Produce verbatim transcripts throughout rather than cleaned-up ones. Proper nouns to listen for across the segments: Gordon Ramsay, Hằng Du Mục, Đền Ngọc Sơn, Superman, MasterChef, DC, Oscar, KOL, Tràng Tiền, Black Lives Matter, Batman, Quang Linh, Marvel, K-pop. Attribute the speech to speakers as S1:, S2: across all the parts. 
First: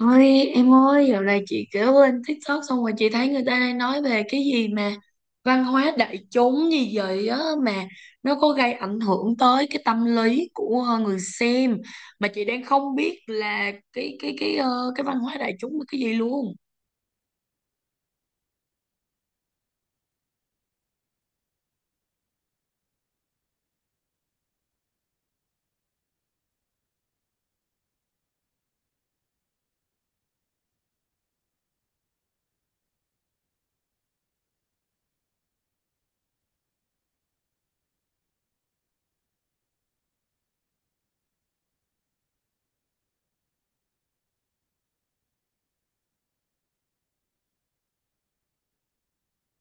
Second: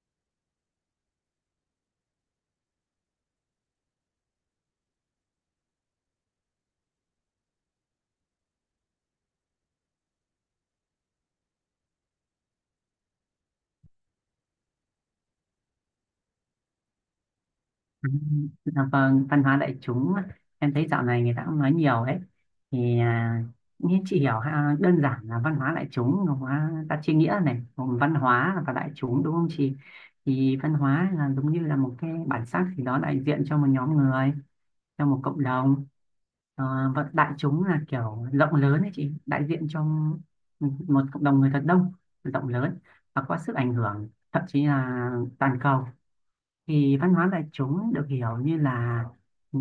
S1: Ôi em ơi, dạo này chị kiểu lên TikTok xong rồi chị thấy người ta đang nói về cái gì mà văn hóa đại chúng gì vậy á, mà nó có gây ảnh hưởng tới cái tâm lý của ờ, người xem, mà chị đang không biết là cái cái cái ờ, cái văn hóa đại chúng là cái gì luôn.
S2: Ừ, dạ vâng, văn hóa đại chúng em thấy dạo này người ta cũng nói nhiều đấy thì à, như chị hiểu ha, đơn giản là văn hóa đại chúng nó hóa ta chia nghĩa này gồm văn hóa và đại chúng, đúng không chị? Thì văn hóa là giống như là một cái bản sắc gì đó đại diện cho một nhóm người, cho một cộng đồng. Ờ, và đại chúng là kiểu rộng lớn đấy chị, đại diện cho một cộng đồng người thật đông, rộng lớn và có sức ảnh hưởng thậm chí là toàn cầu. Thì văn hóa đại chúng được hiểu như là, ừ,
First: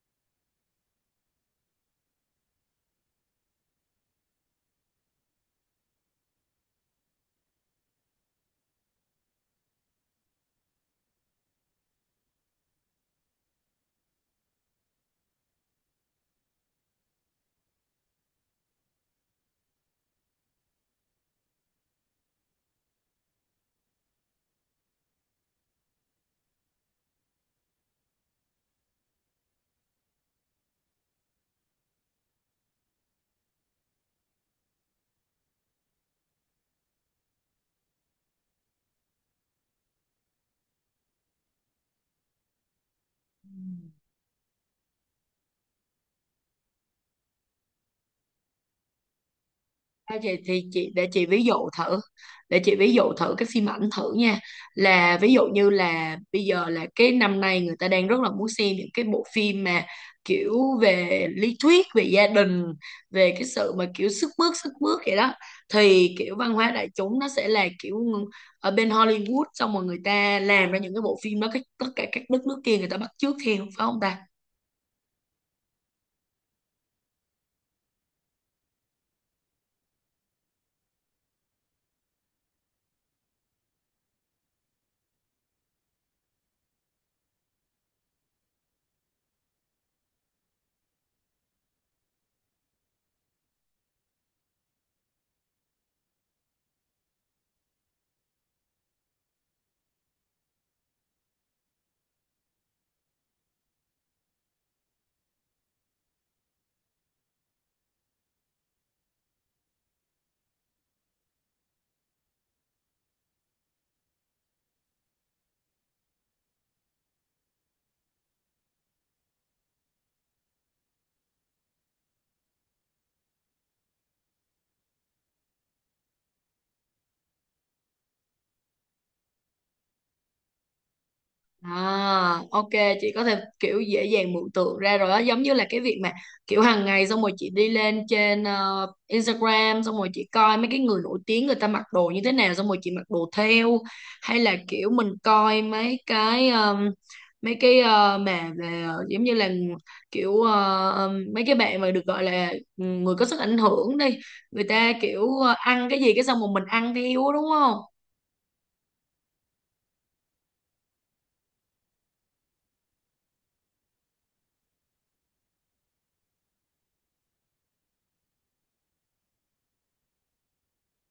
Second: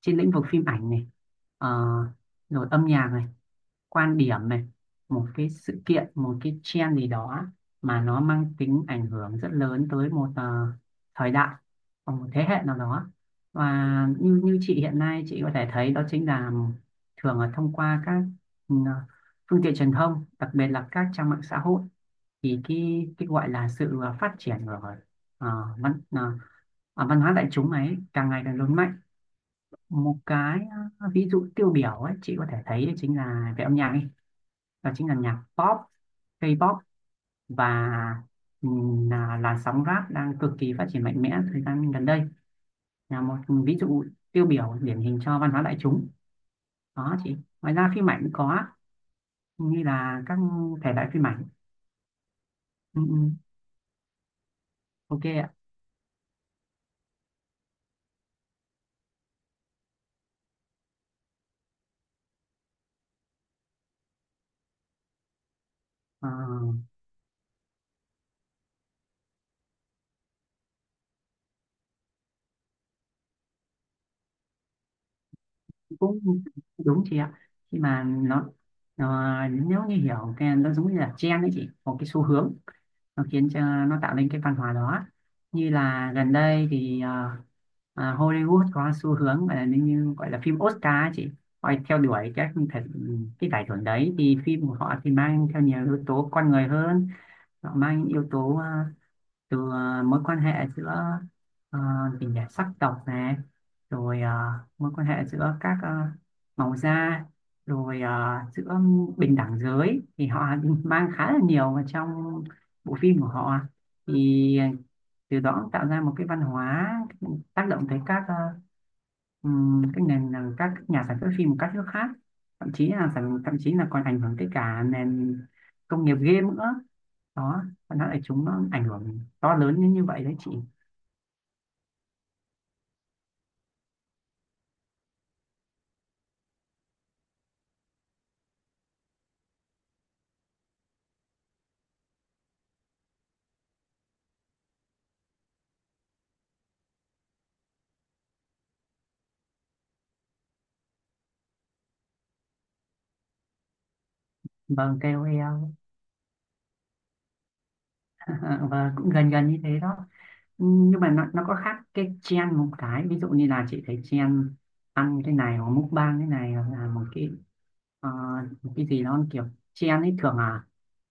S2: trên lĩnh vực phim ảnh này, ờ, rồi âm nhạc này, quan điểm này, một cái sự kiện, một cái trend gì đó mà nó mang tính ảnh hưởng rất lớn tới một ờ, thời đại hoặc một thế hệ nào đó. Và như như chị hiện nay chị có thể thấy đó chính là thường là thông qua các ừ, phương tiện truyền thông, đặc biệt là các trang mạng xã hội. Thì cái cái gọi là sự phát triển của, à, văn à, à, văn hóa đại chúng ấy càng ngày càng lớn mạnh. Một cái à, ví dụ tiêu biểu ấy chị có thể thấy đấy chính là về âm nhạc ấy, đó chính là nhạc pop, K-pop và ừm, là làn sóng rap đang cực kỳ phát triển mạnh mẽ thời gian gần đây, là một ví dụ tiêu biểu điển hình cho văn hóa đại chúng đó chị. Ngoài ra phim ảnh cũng có, như
S1: À,
S2: là
S1: chị,
S2: các
S1: thì chị
S2: thể
S1: để
S2: loại
S1: chị
S2: phim
S1: ví
S2: ảnh.
S1: dụ thử, để chị ví
S2: ừ,
S1: dụ
S2: ừ,
S1: thử cái phim ảnh thử nha. Là
S2: ok
S1: ví dụ
S2: ạ.
S1: như là bây giờ là cái năm nay người ta đang rất là muốn xem những cái bộ phim mà kiểu về lý thuyết về gia đình, về cái sự mà kiểu sức mướt sức mướt vậy đó, thì
S2: Ờ,
S1: kiểu văn hóa đại chúng nó sẽ là kiểu ở bên Hollywood xong rồi người ta làm ra những cái bộ phim đó, cái tất cả các đất nước kia người ta bắt chước theo, phải không ta?
S2: Cũng đúng chị ạ. Khi mà nó, nó nếu như hiểu cái nó giống như là trend đấy chị, một cái xu hướng nó khiến cho, nó tạo nên cái văn hóa đó. Như là gần đây thì ờ, ờ, Hollywood có xu hướng gọi là như như gọi là phim Oscar ấy chị. Họ theo đuổi các cái, cái giải thưởng đấy thì phim của họ thì mang theo nhiều yếu tố con người hơn. Họ mang những yếu tố ờ, từ ờ, mối quan hệ giữa ờ, tình cảm sắc tộc này, rồi ờ, mối quan hệ giữa các ờ, màu da, rồi ờ, giữa bình đẳng giới thì họ mang khá là nhiều vào trong bộ phim của họ. Thì từ đó cũng tạo ra một cái văn hóa tác động tới các ờ, Ừm, cái nền là các nhà sản xuất phim của các nước khác, thậm chí là sản- thậm chí là còn ảnh hưởng tới cả nền công nghiệp game nữa đó. Nó lại chúng nó ảnh hưởng to lớn như như vậy đấy chị.
S1: À, ok, chị có thể kiểu dễ dàng mường tượng ra rồi đó, giống như là cái việc mà kiểu hàng ngày xong rồi chị đi lên trên ờ, Instagram, xong rồi chị coi mấy cái người nổi tiếng người ta mặc đồ như thế nào xong rồi chị mặc đồ theo. Hay là kiểu mình coi mấy cái ờm, mấy cái ờ, mà về ờ, giống như là kiểu ờ, ờm, mấy cái bạn mà được gọi là, ừ, người có sức ảnh hưởng đi, người ta
S2: Vâng,
S1: kiểu
S2: ca o lờ
S1: ờ, ăn cái gì cái xong rồi mình ăn theo á, đúng không?
S2: và cũng gần gần như thế đó. Nhưng mà nó, nó có khác cái trend, một cái ví dụ như là chị thấy trend ăn cái này hoặc mukbang cái này hoặc là một cái, Ờ, cái gì nó kiểu chen ấy thường là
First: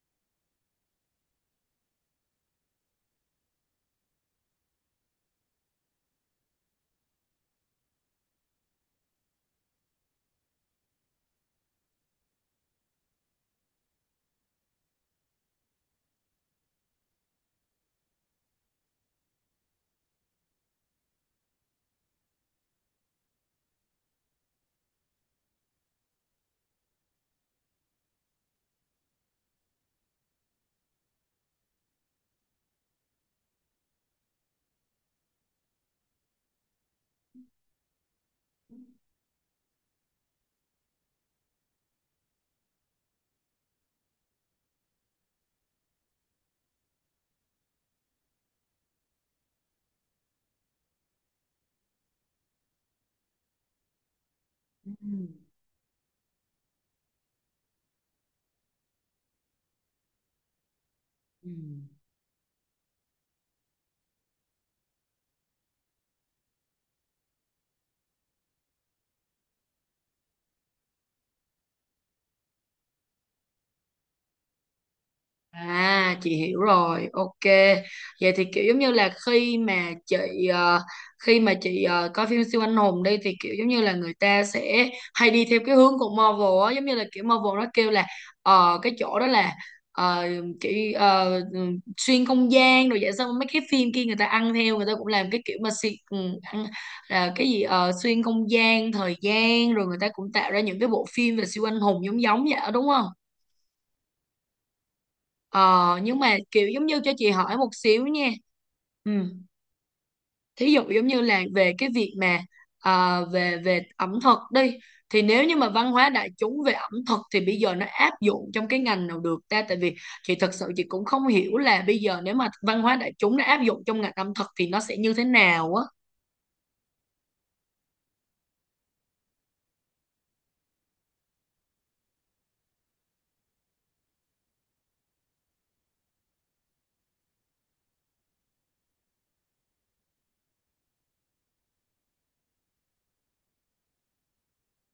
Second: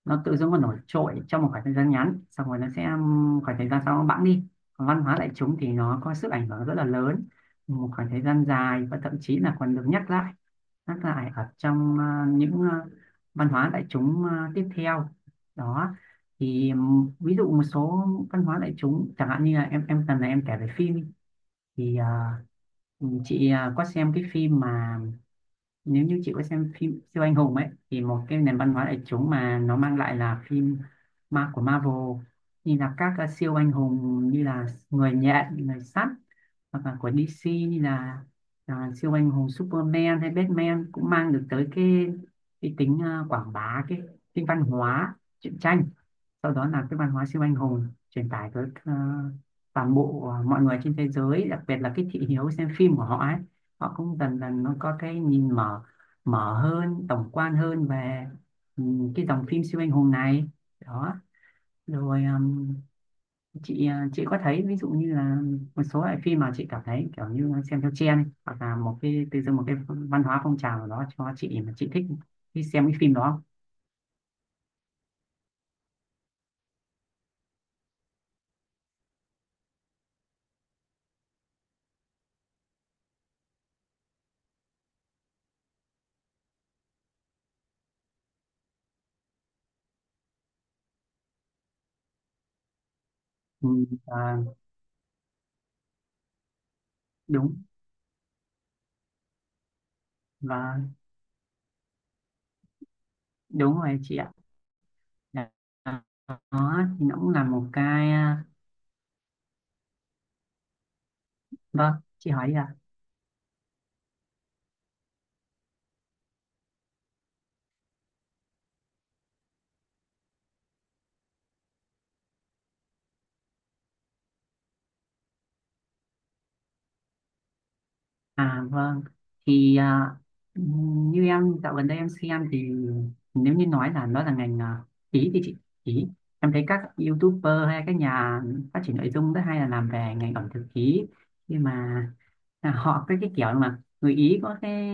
S2: nó tự dưng nó nổi trội trong một khoảng thời gian ngắn xong rồi nó sẽ, um, khoảng thời gian sau nó bẵng đi. Còn văn hóa đại chúng thì nó có sức ảnh hưởng rất là lớn một khoảng thời gian dài và thậm chí là còn được nhắc lại nhắc lại ở trong ờ, những ờ, văn hóa đại chúng ờ, tiếp theo đó. Thì um, ví dụ một số văn hóa đại chúng chẳng hạn như là em em cần là em kể về phim thì ờ, chị ờ, có xem cái phim mà, nếu như chị có xem phim siêu anh hùng ấy, thì một cái nền văn hóa đại chúng mà nó mang lại là phim ma của Marvel, như là các ờ, siêu anh hùng như là người nhện, người sắt, hoặc là của đê xê như là à, siêu anh hùng Superman hay Batman, cũng mang được tới cái cái tính ờ, quảng bá cái tính văn hóa truyện tranh. Sau đó là cái văn hóa siêu anh hùng truyền tải tới ờ, toàn bộ ờ, mọi người trên thế giới, đặc biệt là cái thị hiếu xem phim của họ ấy, họ cũng dần dần nó
S1: Ừ.
S2: có cái nhìn mở, mở hơn tổng quan hơn về ừ, cái dòng phim siêu anh hùng này đó.
S1: Ừ.
S2: Rồi ừm, chị ờ, chị có thấy ví dụ như là một số loại phim mà chị cảm thấy kiểu như xem theo trend ấy, hoặc là một cái từ dưng một cái văn hóa phong trào nào đó cho chị mà chị thích đi xem cái phim đó không?
S1: À chị hiểu rồi, ok. Vậy thì kiểu giống như là khi mà chị ờ, khi mà chị ờ, coi phim siêu anh hùng đi, thì kiểu giống như là người ta sẽ hay đi theo cái hướng của Marvel á, giống như là kiểu Marvel nó kêu là ờ, cái chỗ đó là, ờ, kiểu ờ, ừ, xuyên không gian rồi vậy, xong mấy cái
S2: Ừ,
S1: phim kia người ta
S2: à,
S1: ăn theo, người ta cũng làm cái kiểu mà xuyên, ừ, ăn, là cái
S2: đúng,
S1: gì ờ, xuyên không gian, thời gian, rồi người ta cũng tạo ra
S2: và
S1: những cái bộ phim về siêu anh hùng giống giống vậy đó, đúng không?
S2: đúng rồi chị ạ.
S1: Ờ, nhưng mà kiểu
S2: Đó
S1: giống như
S2: thì
S1: cho
S2: nó
S1: chị
S2: cũng là
S1: hỏi
S2: một
S1: một xíu
S2: cái,
S1: nha.
S2: à,
S1: Ừ. Thí dụ giống như là về cái
S2: vâng
S1: việc
S2: chị
S1: mà
S2: hỏi đi ạ.
S1: à, về về ẩm thực đi, thì nếu như mà văn hóa đại chúng về ẩm thực thì bây giờ nó áp dụng trong cái ngành nào được ta, tại vì chị thật sự chị cũng không hiểu là bây giờ nếu mà văn hóa đại chúng nó áp dụng trong ngành ẩm thực thì nó sẽ như thế nào á.
S2: À vâng, thì à, như em dạo gần đây em xem thì nếu như nói là nó là ngành à, ý thì chị ý, em thấy các YouTuber hay các nhà phát triển nội dung rất hay là làm về ngành ẩm thực ý. Nhưng mà à, họ cái cái kiểu mà người Ý có cái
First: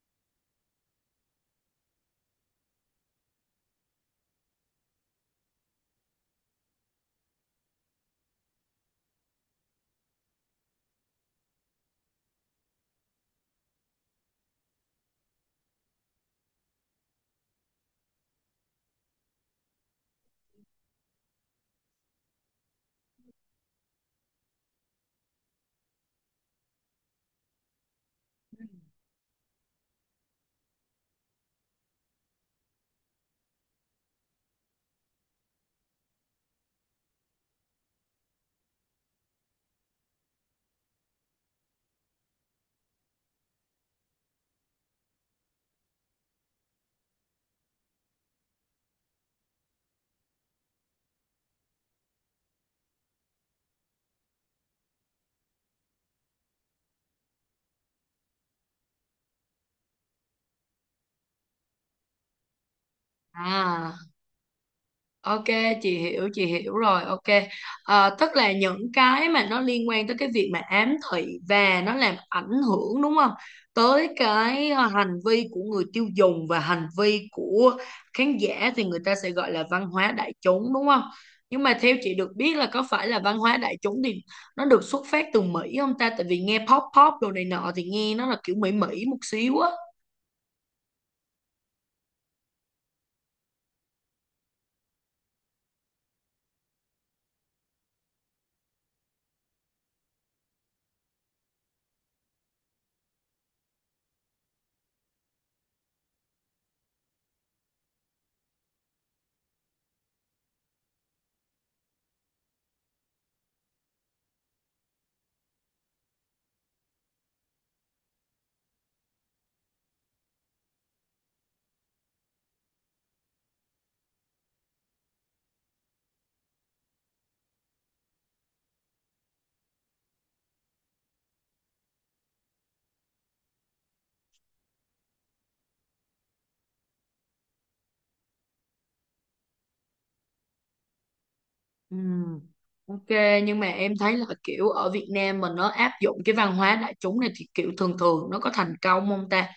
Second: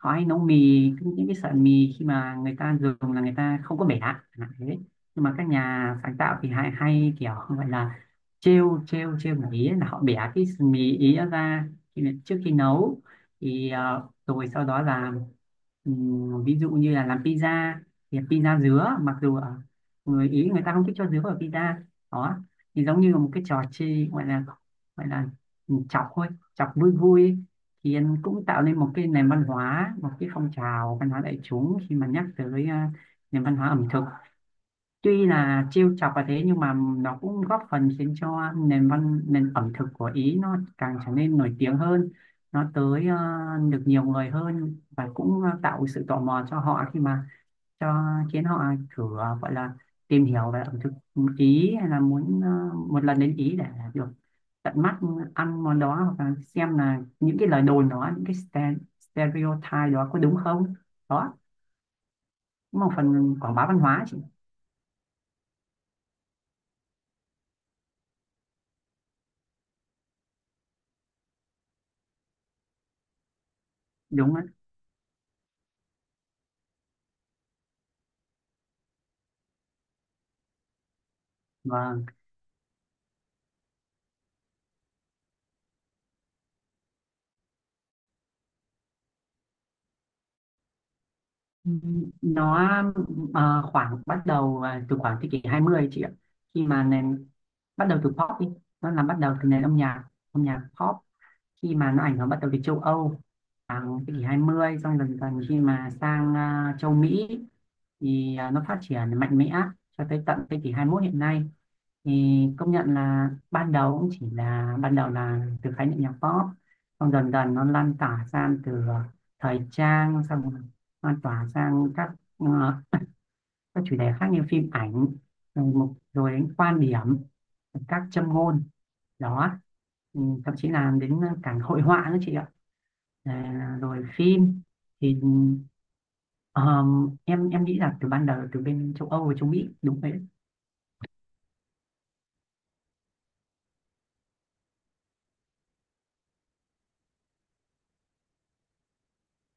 S2: họ hay nấu mì, những cái sợi mì khi mà người ta dùng là người ta không có bẻ chẳng hạn thế. Nhưng mà các nhà sáng tạo thì hay hay kiểu gọi là trêu trêu trêu người Ý ấy, là họ bẻ cái mì Ý ra khi trước khi nấu. Thì ờ, rồi sau đó là, ừm, ví dụ như là làm pizza thì pizza dứa, mặc dù ở người Ý người ta không thích cho dứa vào pizza đó. Thì giống như là một cái trò chơi gọi là, gọi là chọc thôi, chọc vui vui ấy. Thì em cũng tạo nên một cái nền văn hóa, một cái phong trào văn hóa đại chúng khi mà nhắc tới ờ, nền văn hóa ẩm thực. Tuy là trêu chọc và thế nhưng mà nó cũng góp phần khiến cho nền văn nền ẩm thực của Ý nó càng trở nên nổi tiếng hơn, nó tới ờ, được nhiều người hơn, và cũng ờ, tạo sự tò mò cho họ khi mà cho khiến họ thử ờ, gọi là tìm hiểu về ẩm thực Ý, hay là muốn ờ, một lần đến Ý để được tận mắt ăn món đó, hoặc là xem là những cái lời đồn đó, những cái ste- stereotype đó có đúng không. Đó cũng là một phần quảng bá văn
S1: À.
S2: hóa chị.
S1: Ok, chị hiểu, chị hiểu rồi, ok. Ờ, tức là những cái mà nó liên quan tới cái việc mà ám thị và nó làm ảnh hưởng đúng không? Tới
S2: Đúng đấy.
S1: cái ờ, hành vi của người tiêu dùng và hành vi của khán giả thì người ta sẽ gọi là văn hóa đại chúng đúng không? Nhưng mà theo
S2: Vâng,
S1: chị được biết là có phải là văn hóa đại chúng thì nó được xuất phát từ Mỹ không ta? Tại vì nghe pop pop đồ này nọ thì nghe nó là kiểu Mỹ Mỹ một xíu á.
S2: nó ờ, khoảng bắt đầu ờ, từ khoảng thế kỷ hai mươi chị ạ, khi mà nền, bắt đầu từ pop đi, nó là bắt đầu từ nền âm nhạc âm nhạc pop. Khi mà nó ảnh hưởng bắt đầu từ châu Âu khoảng thế kỷ hai mươi, xong dần dần khi mà sang ờ, châu Mỹ thì ờ, nó phát triển mạnh mẽ cho tới tận thế kỷ hai mươi mốt hiện nay. Thì công nhận là ban đầu cũng chỉ là, ban đầu là từ khái niệm nhạc pop, xong dần dần nó lan tỏa sang từ ờ, thời trang, xong lan tỏa sang các ờ, các chủ đề khác như phim ảnh, rồi một rồi đến quan điểm, các châm ngôn đó. Ừ, thậm chí là đến cả hội họa nữa chị ạ. À, rồi phim thì ờm, em em nghĩ là từ ban đầu từ bên châu Âu và châu Mỹ đúng vậy.
S1: Ừ. Ok, nhưng mà em thấy là kiểu ở Việt Nam mình nó áp dụng cái văn hóa đại chúng này thì kiểu thường thường nó có thành công không ta?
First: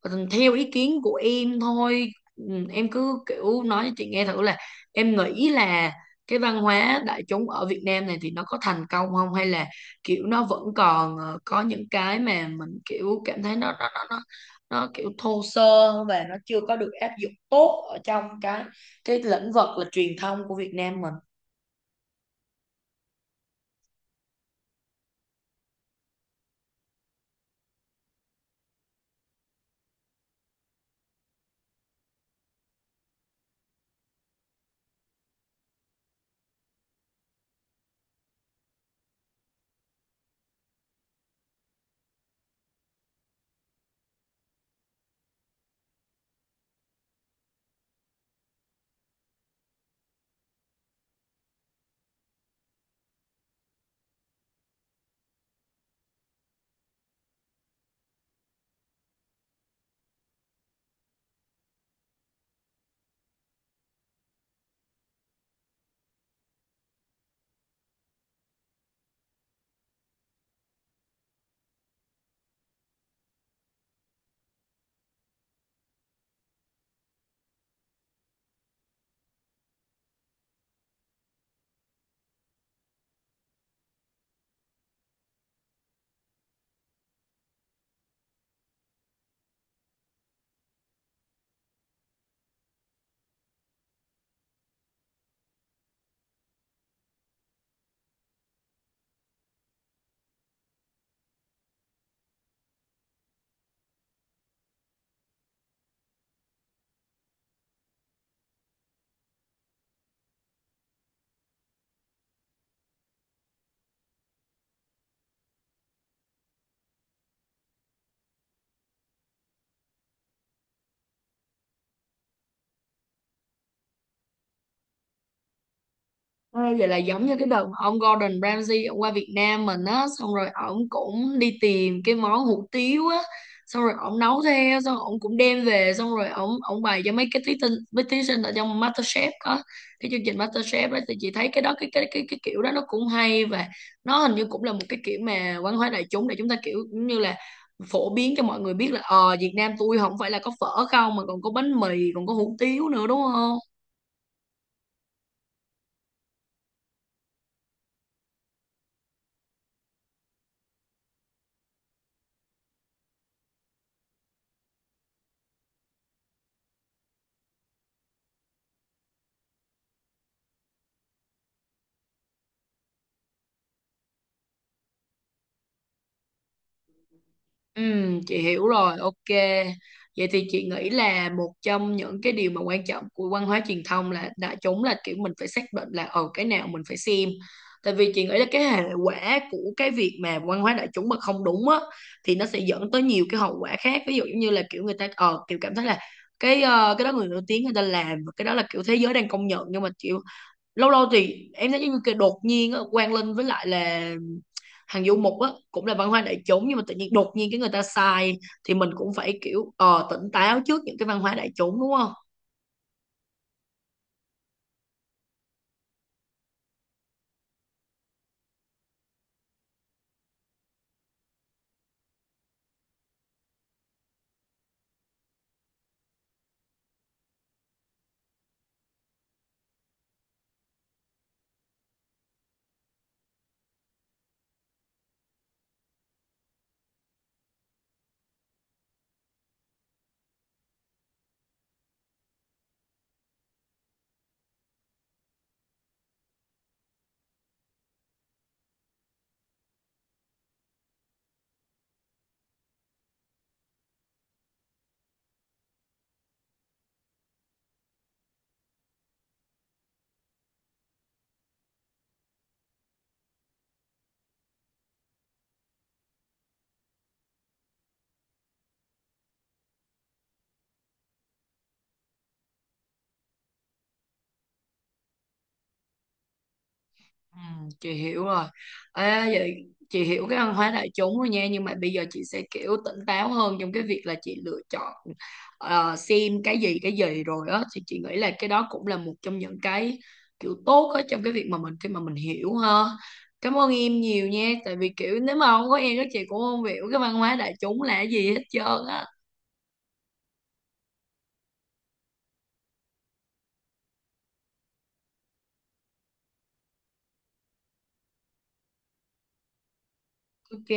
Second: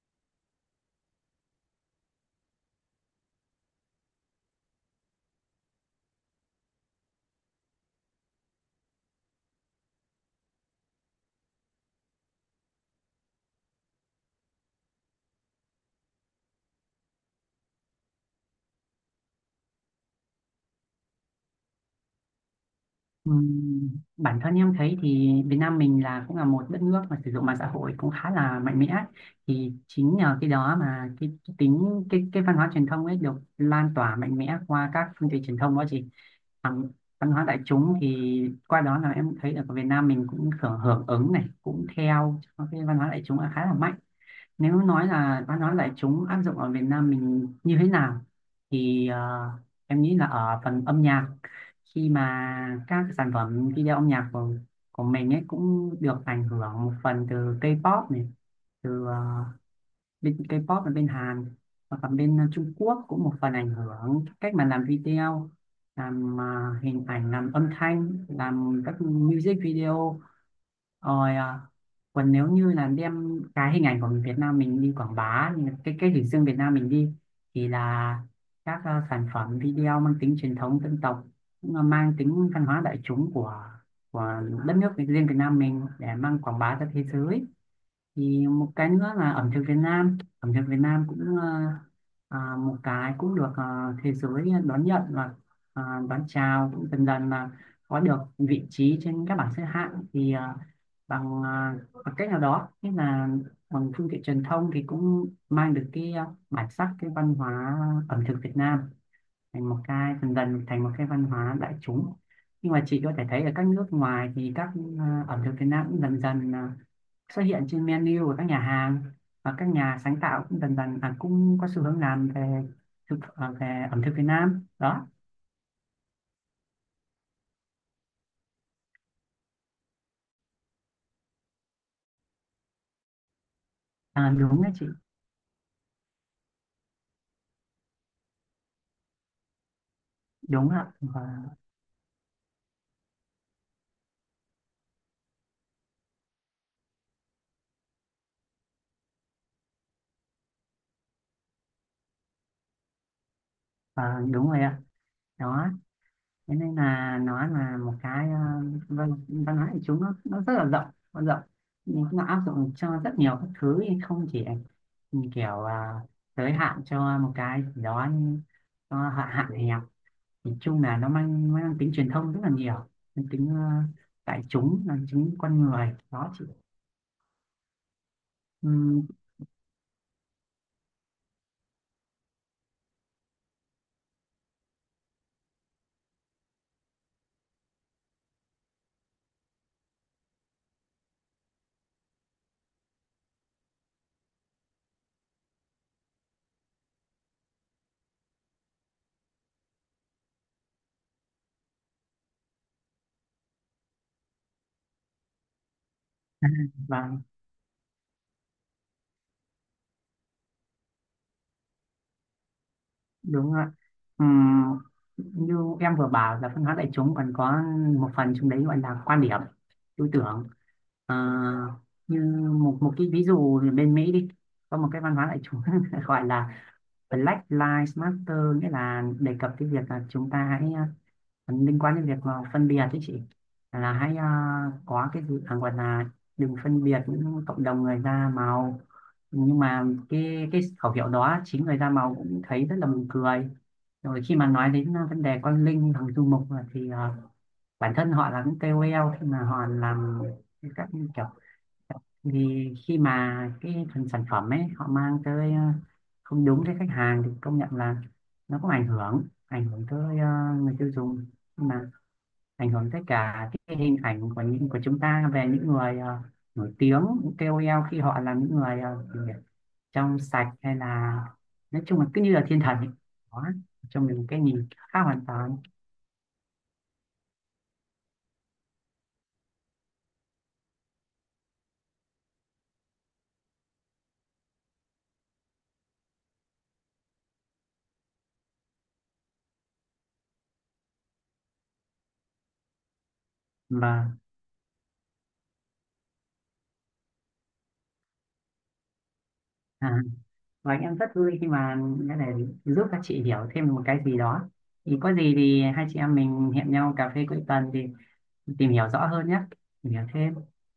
S1: Còn theo ý kiến của em thôi, ừ, em cứ kiểu nói cho chị nghe thử là em nghĩ là cái văn hóa đại chúng ở Việt Nam này thì nó có thành công không, hay là kiểu nó vẫn còn ờ, có những cái mà mình kiểu cảm thấy nó nó nó nó, nó kiểu thô sơ và nó chưa có được áp dụng tốt ở trong cái cái lĩnh vực là truyền thông của Việt Nam mình.
S2: Ừm, Bản thân em thấy thì Việt Nam mình là cũng là một đất nước mà sử dụng mạng xã hội cũng khá là mạnh mẽ. Thì chính nhờ cái đó mà cái tính cái cái văn hóa truyền thông ấy được lan tỏa mạnh mẽ qua các phương tiện truyền thông đó chị. Bằng văn hóa đại chúng thì qua đó là em thấy là Việt Nam mình cũng hưởng hưởng ứng này, cũng theo cái văn hóa đại chúng là khá là mạnh. Nếu nói là văn hóa đại chúng áp dụng ở Việt Nam mình như thế nào thì ờ, em nghĩ là ở phần âm nhạc, khi mà các sản phẩm video âm nhạc của, của mình ấy cũng được ảnh hưởng một phần từ K-pop này, từ ờ, bên K-pop là bên Hàn, và cả bên Trung Quốc cũng một phần ảnh hưởng cách mà làm video, làm ờ, hình ảnh, làm âm thanh, làm các music video. Rồi, à, còn nếu như là đem cái hình ảnh của Việt Nam mình đi quảng bá, cái cái hình dương Việt Nam mình đi thì là các à, sản phẩm video mang tính truyền thống dân tộc cũng là mang tính văn hóa đại chúng của của đất nước riêng Việt Nam mình để mang quảng bá ra thế giới. Thì một cái nữa là ẩm thực Việt Nam, ẩm thực Việt Nam cũng ờ, à, một cái cũng được ờ, thế giới đón nhận và ờ, đón chào, cũng dần dần là có được vị trí trên các bảng xếp hạng thì ờ, bằng, ờ, bằng cách nào đó, như là bằng phương tiện truyền thông thì cũng mang được cái ờ, bản sắc, cái văn hóa ẩm thực Việt Nam thành một cái, dần dần thành một cái văn hóa đại chúng. Nhưng mà chị có thể thấy ở các nước ngoài thì các ờ, ẩm thực Việt Nam cũng dần dần ờ, xuất hiện trên menu của các nhà hàng, và các nhà sáng tạo cũng dần dần à, cũng có xu hướng làm về thực à, về ẩm thực Việt Nam đó.
S1: Ê, vậy là giống như cái đợt mà ông Gordon Ramsay ông qua Việt Nam mình á, xong rồi ổng cũng đi tìm cái món hủ tiếu á, xong rồi ổng
S2: À,
S1: nấu
S2: đúng đấy
S1: theo,
S2: chị.
S1: xong ổng cũng đem về, xong rồi ổng ổng bày cho mấy cái thí sinh, mấy thí sinh ở trong MasterChef á, cái chương trình
S2: Đúng
S1: MasterChef
S2: ạ,
S1: đó, thì
S2: và,
S1: chị thấy cái đó cái cái cái cái kiểu đó nó cũng hay, và nó hình như cũng là một cái kiểu mà văn hóa đại chúng để chúng ta kiểu cũng như là phổ biến cho mọi người biết là ờ Việt Nam tôi không phải là có phở không, mà còn có bánh mì, còn có hủ tiếu nữa, đúng không?
S2: và đúng rồi ạ. Đó thế nên là nó là một cái, à, văn văn hóa của chúng nó, nó rất là rộng, nó rộng nhưng nó áp dụng cho rất nhiều các thứ, không chỉ ừ, kiểu à, giới hạn cho một cái gì đó như- nó hạn hạn hẹp. Nhìn chung là nó mang mang tính truyền thông rất là nhiều, mang tính ờ, đại chúng, mang tính con người đó chị.
S1: Ừ, chị hiểu rồi,
S2: Ừm,
S1: ok. Vậy thì chị nghĩ là một trong những cái điều mà quan trọng của văn hóa truyền thông là đại chúng là kiểu mình phải xác định là ờ cái nào mình phải xem. Tại vì chị nghĩ là cái hệ quả của cái việc mà văn hóa đại chúng mà không đúng á thì nó sẽ dẫn tới nhiều cái hậu quả khác. Ví dụ giống như là kiểu người ta ờ kiểu cảm thấy là cái ờ, cái đó người nổi tiếng người ta làm và cái đó là kiểu thế giới đang công nhận, nhưng mà kiểu lâu lâu thì em thấy giống như cái đột nhiên á, Quang Linh với lại là Hằng Du Mục á cũng là văn hóa đại chúng, nhưng mà tự nhiên
S2: và
S1: đột nhiên cái người ta sai, thì mình cũng phải kiểu ờ, tỉnh táo trước những cái văn hóa đại chúng đúng không?
S2: đúng rồi ạ. Ừm, Như em vừa bảo là văn hóa đại chúng còn có một phần trong đấy gọi là quan điểm, tư tưởng. Ờ, Như một một cái ví dụ thì bên Mỹ đi, có một cái văn hóa đại chúng gọi là Black Lives Matter, nghĩa là đề cập cái việc là chúng ta hãy liên quan đến việc mà phân biệt ấy chị, là hãy à, có cái dự à, gọi là đừng phân biệt những cộng đồng người da màu. Nhưng mà cái cái khẩu hiệu đó chính người da màu cũng thấy rất là buồn cười. Rồi khi mà nói đến à, vấn đề con Linh, thằng Du Mục, à, thì à, bản thân họ là những ca o lờ, khi mà họ làm các kiểu thì khi mà cái phần sản phẩm ấy họ mang tới à, không đúng với khách hàng, thì công nhận là nó cũng ảnh hưởng ảnh hưởng tới à, người tiêu dùng. Nhưng mà ảnh hưởng tới cả cái hình ảnh của những của chúng ta về những người ờ, nổi tiếng, những ca o lờ, khi họ là những người ờ, gì nhỉ, trong sạch, hay là nói chung là cứ như là thiên thần ấy. Đó, cho mình một cái nhìn khác hoàn toàn.
S1: Ừ, chị hiểu rồi. Ê, vậy chị hiểu cái văn hóa đại chúng rồi nha, nhưng mà bây giờ chị sẽ kiểu tỉnh táo hơn trong cái việc là chị lựa chọn ờ, xem cái gì cái gì rồi á, thì chị nghĩ là cái đó cũng là một trong những cái kiểu tốt á trong cái việc mà mình khi mà mình hiểu ha. Cảm ơn em
S2: và
S1: nhiều nha, tại vì kiểu nếu mà không có em các chị cũng không hiểu cái văn hóa đại chúng là cái gì hết trơn á.
S2: à, và em rất vui khi mà cái này giúp các chị hiểu thêm một cái gì đó. Thì có gì thì hai chị em mình hẹn nhau cà phê cuối tuần thì tìm hiểu rõ hơn nhé, tìm hiểu thêm.
S1: Ok.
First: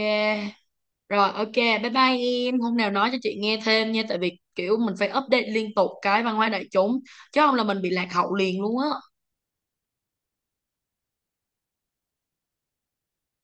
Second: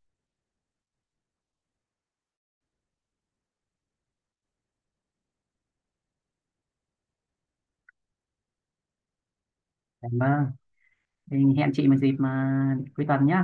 S1: Rồi ok, bye bye em. Hôm nào nói cho chị nghe thêm nha, tại vì kiểu mình phải update liên tục cái văn hóa đại chúng chứ không là mình bị lạc hậu liền luôn á.
S2: Cảm ơn. Mình hẹn chị một dịp mà cuối tuần nhé.